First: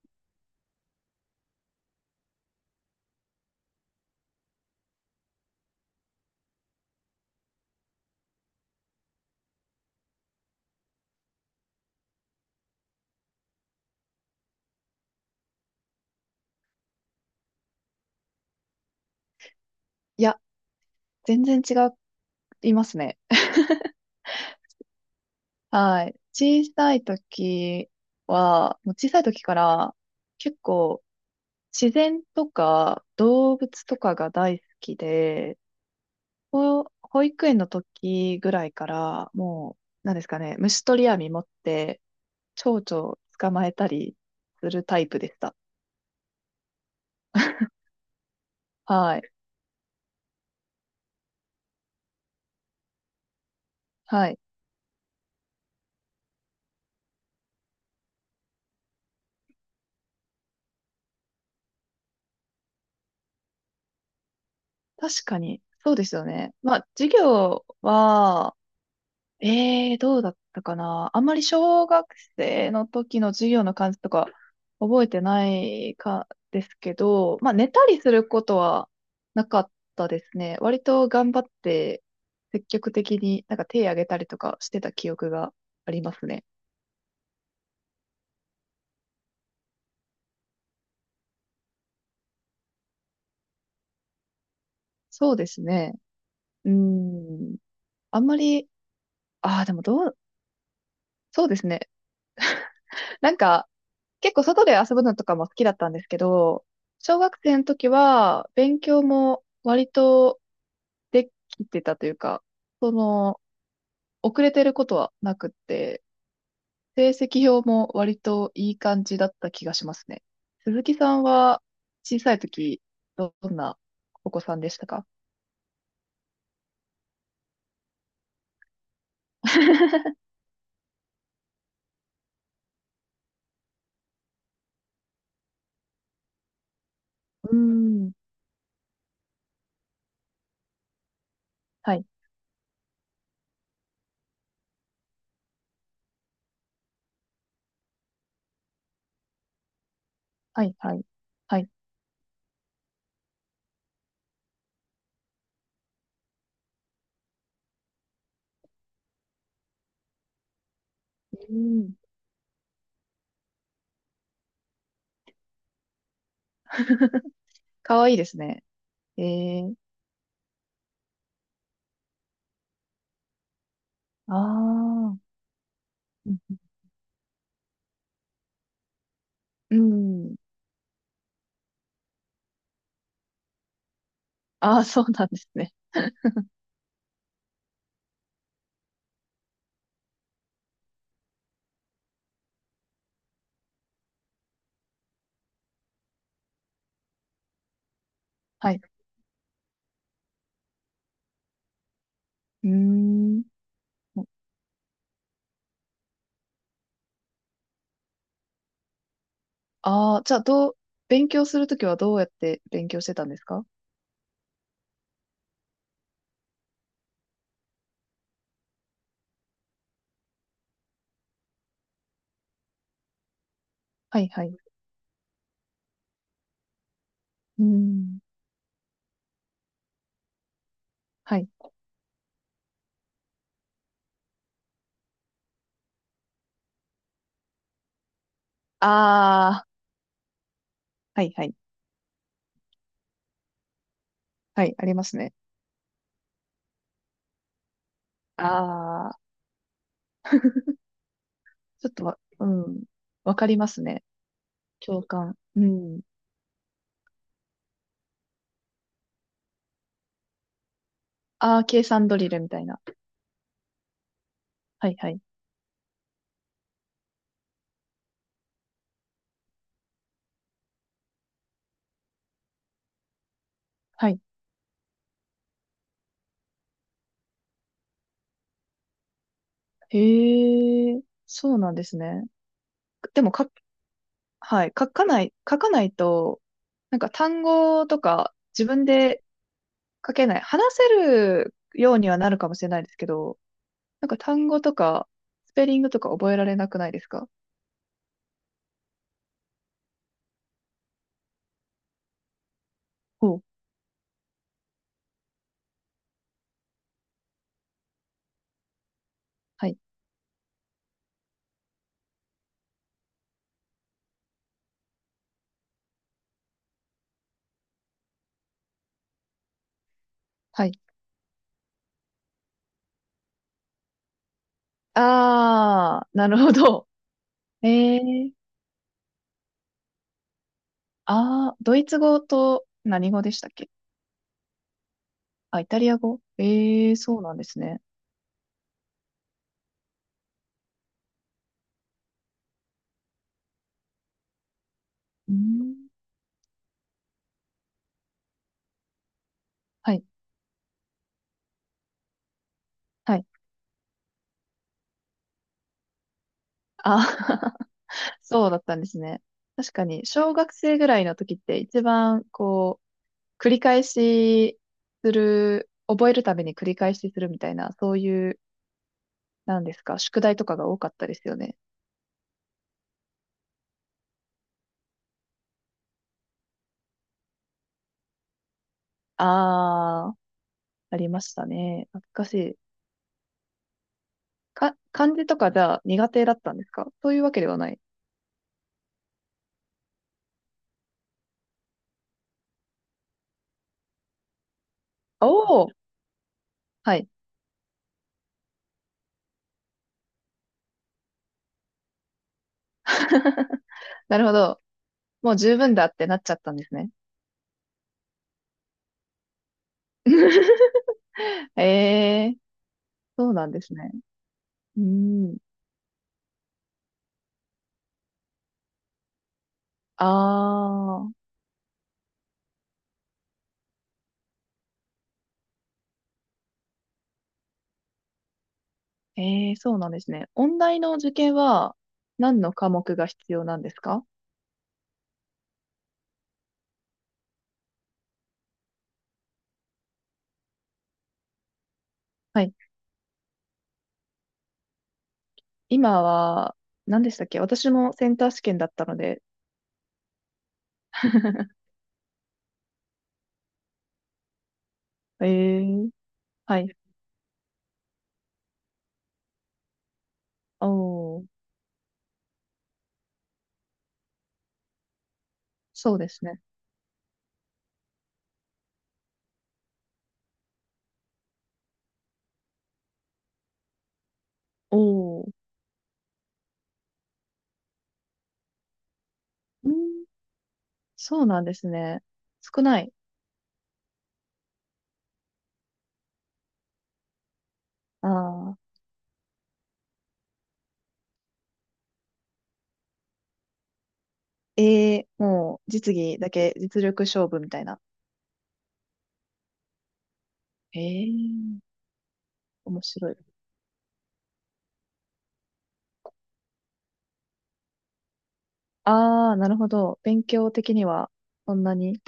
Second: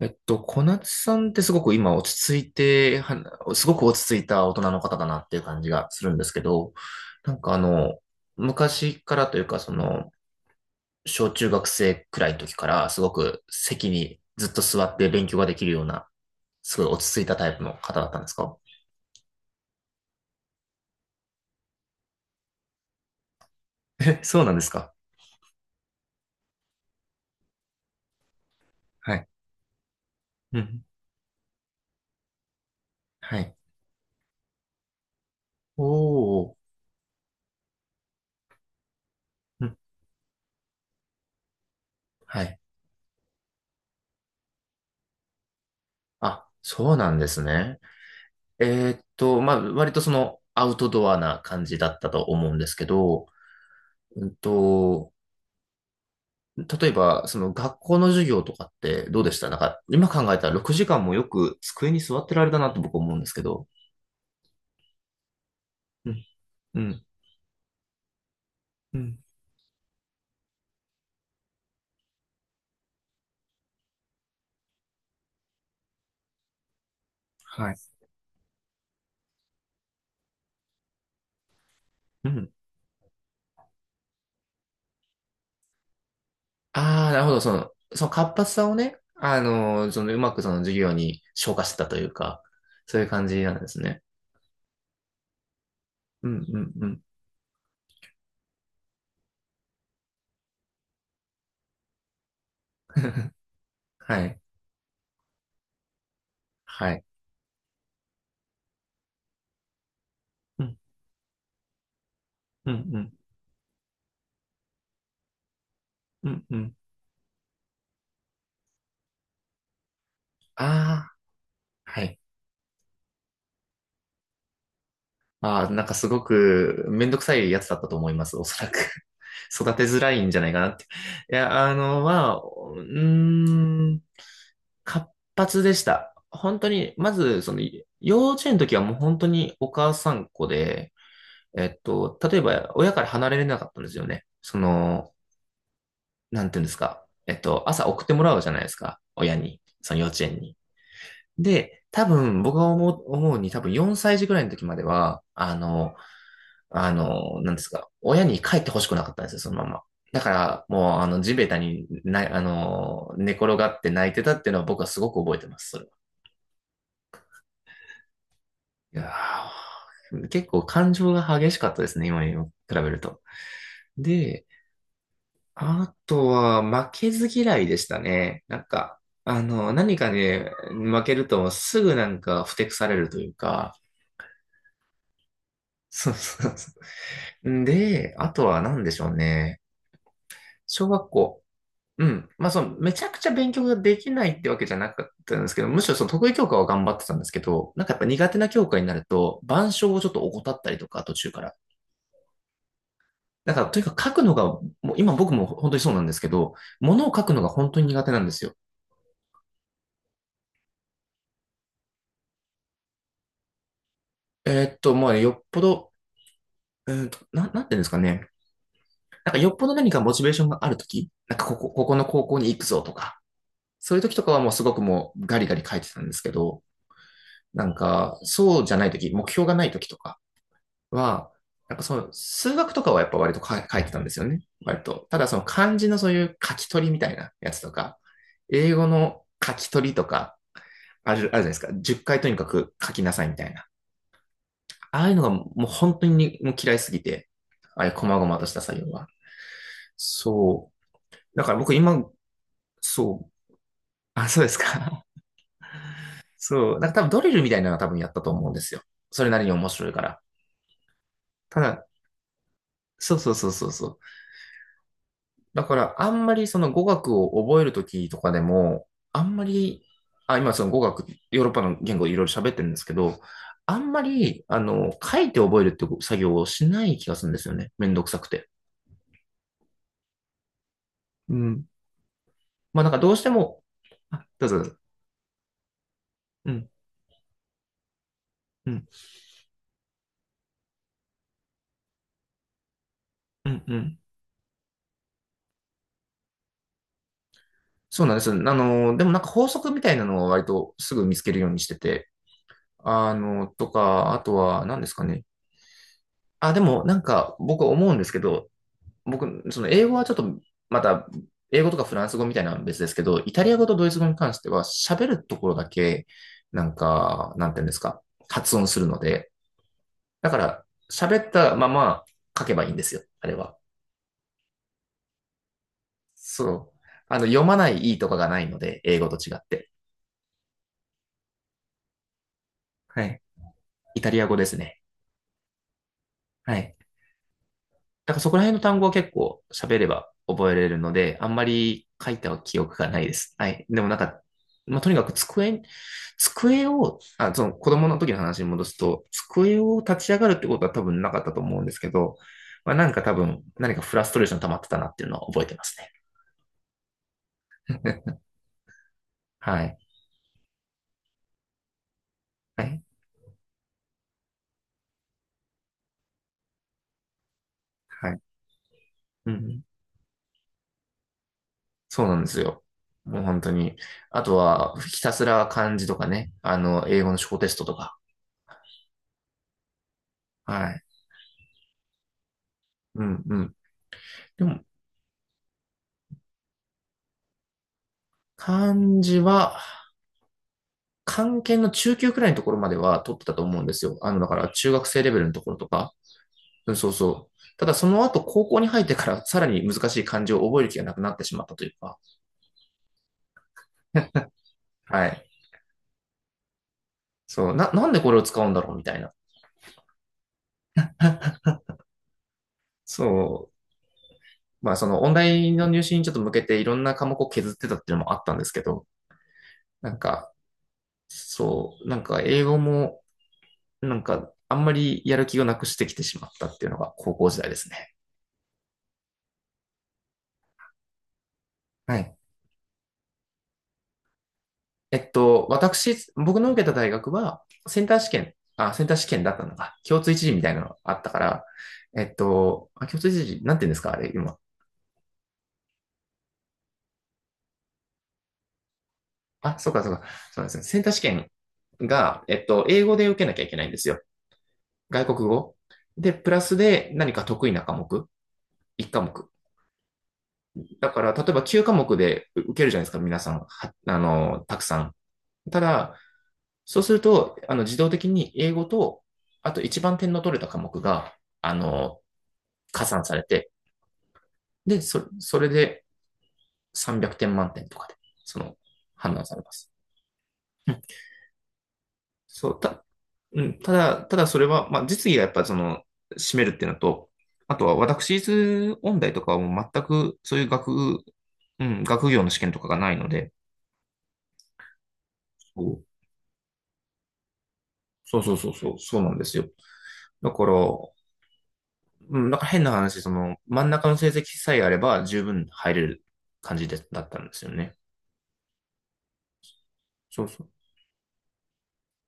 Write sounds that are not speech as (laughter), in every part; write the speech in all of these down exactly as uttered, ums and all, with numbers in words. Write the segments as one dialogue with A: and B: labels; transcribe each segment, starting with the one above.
A: えっと、小夏さんってすごく今落ち着いて、はすごく落ち着いた大人の方だなっていう感じがするんですけど、なんかあの、昔からというか、その、小中学生くらいの時からすごく席にずっと座って勉強ができるような、すごい落ち着いたタイプの方だったんですか？
B: いや、全然違いますね。(laughs)
A: え、そうなんですか？
B: はい。小さい時は、もう小
A: は
B: さい
A: い。
B: 時から
A: う
B: 結
A: ん。
B: 構自然とか
A: はい。
B: 動物とかが大好きで、
A: おお。
B: 保保育園の時ぐらいから
A: うん。
B: もう、なんですかね、虫取り網持って
A: はい。
B: 蝶々捕まえたりするタイプでした。
A: あ、そうなんですね。えーっ
B: はい。
A: と、まあ、割とその、アウトドアな感じだったと思うんですけど、う
B: は
A: ん
B: い。
A: と、例えば、その学校の授業とかってどうでした？なんか、今考えたらろくじかんもよく机に座ってられたなと僕思うんですけど。
B: 確かに、そうで
A: う
B: すよ
A: ん。
B: ね。ま
A: う
B: あ、
A: ん。
B: 授業は、
A: うん。
B: ええー、どうだったかな。あんまり小学生の時の授業の感じとか覚えてないかですけど、まあ寝
A: はい。
B: たりすることはなかったですね。割と頑張って
A: うん。
B: 積極的になんか手挙げたりとかしてた記憶がありますね。
A: ああ、なるほど。その、その活発さをね、あのーそのうまくその授業に昇華してたというか、そういう感じなんですね。
B: そうですね。
A: うん、う
B: う
A: ん、
B: ー
A: うん。
B: ん。あんまり、ああ、でもどう、そうですね。なんか
A: は
B: 結
A: い。
B: 構外で遊ぶのとかも好きだったんですけど、
A: はい。
B: 小学生の時は勉強も割と
A: うん、
B: できてたというか、
A: うん、
B: そ
A: うん、
B: の、遅れてることはなくって、
A: うん、うん。
B: 成績表も割といい感じだった気がしますね。鈴木
A: あ
B: さ
A: あ、
B: んは
A: は
B: 小
A: い。
B: さい時、どんなお子さんでしたか？
A: ああ、なんかすごくめんどくさいやつだったと思います、おそらく。(laughs) 育てづらいんじゃないかなって。いや、あの、まあ、うーん、活発でした。本当に、まず、そ
B: うー
A: の、
B: ん。
A: 幼稚園の時はもう本当にお母さんっ子で、えっ
B: はい、
A: と、例えば親から離れれなかったんですよね。その、なんていうんですか。えっと、朝送ってもらうじゃないですか。親に。その幼稚園に。
B: はい、はい、はい。
A: で、多分、僕が思う、思うに多分よんさい児ぐらいの時までは、あの、あの、なんですか、親に帰ってほしくなかったんですよ、そのまま。だから、もう、あの、地
B: う
A: べた
B: ー
A: に
B: ん。
A: な、あの、寝転がって泣いてたっていうのは僕はすごく覚えてます、それは。
B: (laughs) かわいいですね。
A: いや
B: ええー、
A: ー結構感情が激しかったですね、今に比べると。で、
B: ああ、
A: あと
B: うん、
A: は、負けず嫌いでしたね。なんか、あの、
B: うん、
A: 何か
B: うん。
A: ね、負けるとすぐなんか、ふてくされるというか、
B: ああ、そうなんですね。
A: そうそうそう。で、あとは何でしょうね。小学校。うん。まあ、その、めちゃくちゃ勉強ができないってわけじゃなかったんですけど、むしろその得意教科は頑張ってたんですけど、なんかやっぱ苦手な教
B: は
A: 科
B: い。
A: になると、板書をちょっと怠ったりとか、途中から。
B: うーん。
A: だから、とにかく書くのが、もう今僕も本当にそうなんですけど、ものを書くのが本当に苦手なんですよ。
B: ああ、じゃあ、どう、勉強するときはどうやって勉強してたんですか？
A: えーっと、まあ、よっぽど、うーんと、な、なんていうんですかね。なんかよっぽど何かモチベーションがあるとき、なんかここ、ここの高校に行くぞとか、そういうとき
B: は
A: と
B: い、
A: かは
B: はい。
A: もう
B: う
A: すごくもうガリガリ書いてたんですけど、
B: ー
A: なんか、
B: ん。
A: そうじゃないとき、目標がないときとか、は、
B: はい。
A: なんかその数学とかはやっぱ割とか書いてたんですよね。割と。ただその漢字のそういう書き取りみたいなやつとか、英語の書
B: ああ、
A: き取りとか、ある、あ
B: は
A: るじ
B: い
A: ゃない
B: は
A: で
B: い。
A: すか。じゅっかいとにかく書きなさいみたいな。
B: はい、あり
A: あ
B: ま
A: あいう
B: す
A: のが
B: ね。
A: もう本当にもう嫌いすぎて、ああいう細々とした作業は。
B: ああ、
A: そう。だから僕
B: ちょっ
A: 今、
B: とわ、うん。
A: そう。
B: わかりますね。
A: あ、そうです
B: 共
A: か。
B: 感。うん。
A: (laughs) そう。なんか多分ドリルみたいなのは多分やったと思うんですよ。それなりに面白いから。
B: あ
A: た
B: あ、計
A: だ、
B: 算ドリルみたいな。
A: そうそうそうそうそう。
B: はいはい。
A: だから、あんまりその語学を覚えるときとかでも、あんまり、あ、今その語学、ヨーロッパの言語いろいろ喋ってるんですけど、あんま
B: はい。
A: り、あの、書いて覚えるって作業をしない気がするんですよね。めんどくさくて。
B: へえ、
A: う
B: そう
A: ん。
B: なんですね。
A: まあなんかどうし
B: で
A: て
B: も、か、
A: も、あ、どうぞど
B: は
A: う
B: い。
A: ぞ。
B: 書かない、書かないと、
A: うん、
B: なんか単語とか自
A: う
B: 分
A: ん、
B: で書けない。話せるようにはなるかもしれないですけど、
A: うん、うん。
B: なんか単語とか、スペリングとか覚えられなくないですか？
A: そうなんです。あの、でもなんか法則みたいなのは割とすぐ見つけるようにしてて、あ
B: ほう。
A: の、とか、あとは何ですかね。あ、でもなんか僕思うんですけど、僕、そ
B: は
A: の
B: い。
A: 英語はちょっと、また、英語とかフランス語みたいなのは別ですけど、イタリア語とドイツ語に関しては、喋るところだけ、なんか、なんていうんですか、発音するので、だから、
B: はい。
A: 喋ったまま書けばいいんですよ、あれは。
B: ああ、なるほ
A: そう。
B: ど。
A: あの、読まないい
B: え
A: いとかが
B: え、
A: ないので、英語と違って。
B: ああー、ドイツ語と
A: は
B: 何
A: い。
B: 語でしたっけ？
A: イタリア語ですね。
B: あ、イタリア語、
A: はい。
B: ええ、そうなんですね。
A: だからそこら辺の単語は結構喋れば覚えれるので、あんまり書いた記憶がないです。はい。でもなんか、まあ、とにかく
B: う
A: 机、
B: ん。
A: 机を、あ、その子供の時の話に戻すと、机を
B: はい、
A: 立ち上がるってことは多分なかったと思うんですけど、まあ、なんか多
B: はい。
A: 分何かフラストレーション溜まってたなっていうのは覚えてますね。
B: ああ、 (laughs)
A: (laughs)
B: そうだったんですね。
A: は
B: 確
A: い。
B: かに、小学生ぐらいの時って一番、
A: は
B: こ
A: い。
B: う、繰り返しする、覚えるために繰り返しするみたいな、そう
A: はい。
B: いう、
A: う
B: な
A: ん。
B: んですか、宿題とかが多かったですよね。
A: そうなんですよ。もう本当に。あとは、ひたすら漢字とかね、あの、英語の小テストとか。
B: ああ、
A: はい。
B: ありましたね。懐かしい。
A: うんうん。でも、
B: か、漢字とかじゃあ苦手だったんですか？そういうわけではない。
A: 漢字は、漢検の中級くらいのところまでは取ってたと思うんですよ。あの、だから中学生レベル
B: お
A: のところと
B: お、
A: か。うん、そう
B: はい。
A: そう。ただその後高校に入ってからさらに難しい漢字を覚える気がなくなってしまったというか。
B: なるほど。
A: はい。
B: もう十分だってなっちゃったんですね。
A: そう。な、なんでこれを使うんだろうみたいな。
B: ええ、そうな
A: そ
B: んで
A: う。
B: すね。
A: まあ
B: う
A: その音
B: ん。
A: 大の入試にちょっと向けていろんな科目を削ってたっていうのもあったんですけど、なんか、
B: ああ、
A: そう。なんか英語も、なんかあんまりやる気をなくしてきてしまったっていうのが高校時代ですね。
B: ええ、そうなんですね。音大の受験は
A: はい。
B: 何の科目が必要なんですか？
A: えっと、私、僕の受けた大学は、センター試験、あ、センター試験だったのか、共通一次みたいなのがあったから、えっ
B: はい。
A: と、あ、共通一次、なんて言うんですか、あれ、今。
B: 今は、何でしたっけ？私もセンター試験だったので。
A: あ、そうか、そうか、そうですね。センター試験
B: (laughs)
A: が、えっと、英語で受けなきゃいけないんですよ。外国
B: え
A: 語。
B: え、
A: で、プラス
B: はい。
A: で何か得意な科目、いっかもく科目。だから、
B: お
A: 例
B: ー、
A: えばきゅうかもく科目で受けるじゃないですか、皆さん、はあの、たくさん。ただ、
B: そうですね。
A: そうすると、あの、自動的に英語と、あと一番点の取れた科目が、あの、加算されて、で、それ
B: おー、
A: それでさんびゃくてん満点とかで、その、判断されま
B: う
A: す。
B: ん、
A: うん。
B: そうなんですね。
A: そう、
B: 少な
A: た、
B: い。
A: うん、ただ、ただそれは、まあ、実技がやっぱその、占めるっていうのと、あとは私
B: ああ、
A: 立音大とかはもう全くそういう学、うん、学業の試験とかがないので、
B: ええ、も
A: そ
B: う実技だけ実力勝負みたいな。
A: うそうそうそう、そうなんですよ。だから、
B: ええ、
A: うん、なんか変な
B: 面
A: 話、そ
B: 白い。
A: の、真ん中の成績さえあれば十分入れる感じで、だったんですよね。
B: ああ、なるほど。勉
A: そうそ
B: 強
A: う。
B: 的には、そんなに。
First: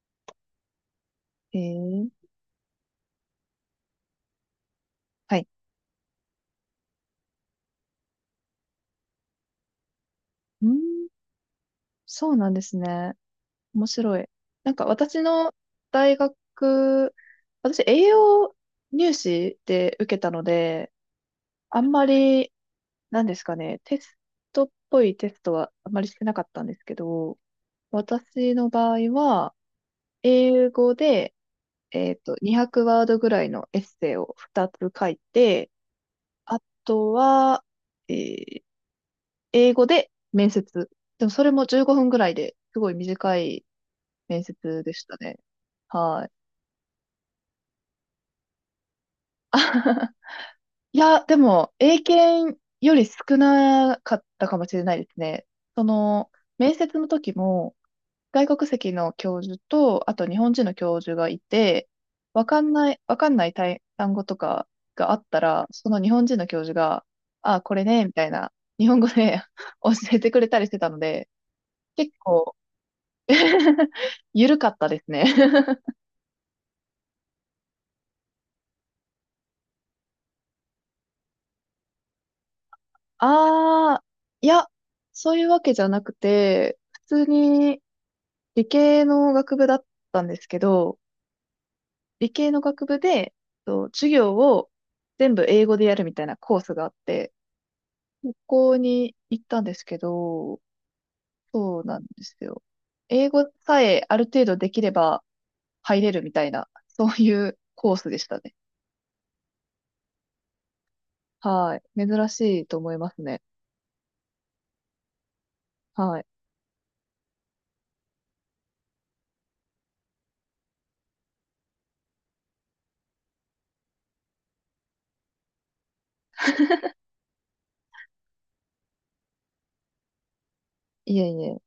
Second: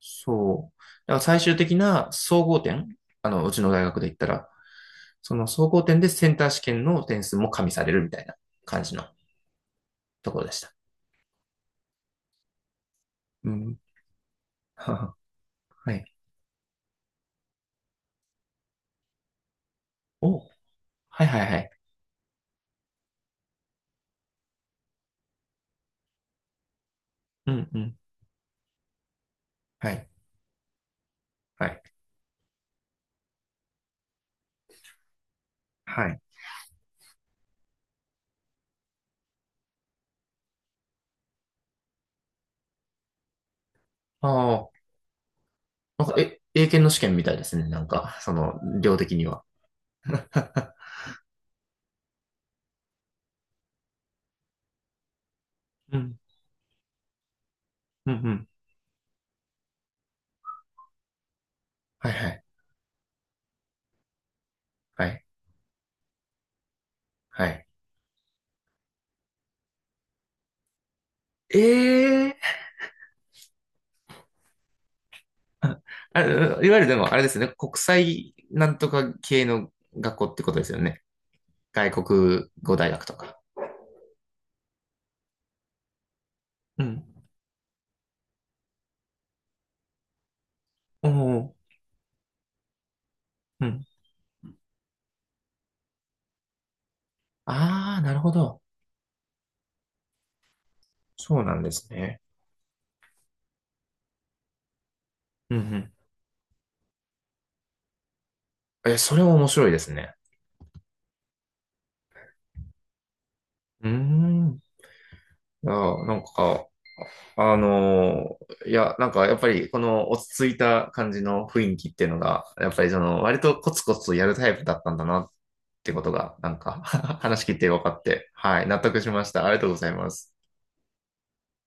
A: そう。だから最終
B: え
A: 的な
B: え、
A: 総合点、あの、うちの大学で言ったら、そ
B: はい。
A: の総合点でセンター試験の点数も加味されるみたいな感じのところでし
B: う
A: た。
B: ん、そうなんですね。
A: うん。
B: 面白い。なんか
A: (laughs) は
B: 私の
A: い。
B: 大学、私栄養入試で受けた
A: お、
B: の
A: は
B: で、
A: いはいはい。
B: あんまり、なんですかね、テストっぽいテストはあんまりしてなかったんですけど、
A: うんうん。
B: 私の場合は、
A: はい。
B: 英語で、
A: はい。
B: えっと、にひゃくワードぐらいのエッセイをふたつ書いて、
A: はい。
B: あとは、えー英語で面接。でもそれもじゅうごふんぐらいで、すごい短い面
A: あ
B: 接
A: あ、
B: でしたね。
A: なんか、
B: はい。
A: え、英検の試験みたいですね。なんか、その、量的には。
B: (laughs)
A: (laughs)
B: いや、でも、英検より少なかったかもしれないですね。そ
A: うん。
B: の、面接の時も、
A: うんう
B: 外
A: ん。
B: 国籍の教授と、あと日本人の教授がいて、
A: はいはい。
B: わかんない、わかんない単単語とか
A: は
B: があ
A: い。
B: ったら、その日本人の教授が、
A: は
B: あ、
A: い。
B: これね、みたいな、日本語で (laughs) 教えてくれたりしてたので、結
A: え
B: 構
A: え、
B: (laughs) ゆるかったですね。
A: あ、いわゆるでも、あれですよね。国際なんとか系の学校ってことですよね。外国語大
B: (laughs)
A: 学とか。
B: ああ、いや、そういうわけじゃなくて、
A: う
B: 普
A: ん。
B: 通に理系の学部だったんですけど、
A: おお。
B: 理系の学部で、
A: うん。
B: と授業を全部英語でやるみたいなコースがあって、
A: ああ、なるほ
B: こ
A: ど。
B: こに行ったんですけど、
A: そうなんで
B: そう
A: す
B: なん
A: ね。
B: ですよ。英語さえある程度できれば
A: うんうん、
B: 入れるみたいな、そういうコースでしたね。
A: え、それも面白いですね。
B: はい。珍しいと思いますね。
A: うん。ーん。あ、な
B: は
A: ん
B: い。
A: か、あのーいや、なんかやっぱりこの落ち着いた感じの雰囲気っていうのが、やっぱりその割とコツコツとやるタイプだったんだなってことが、なんか (laughs) 話聞いて分かって、はい、納得しました。ありがとうございます。
B: いえいえ。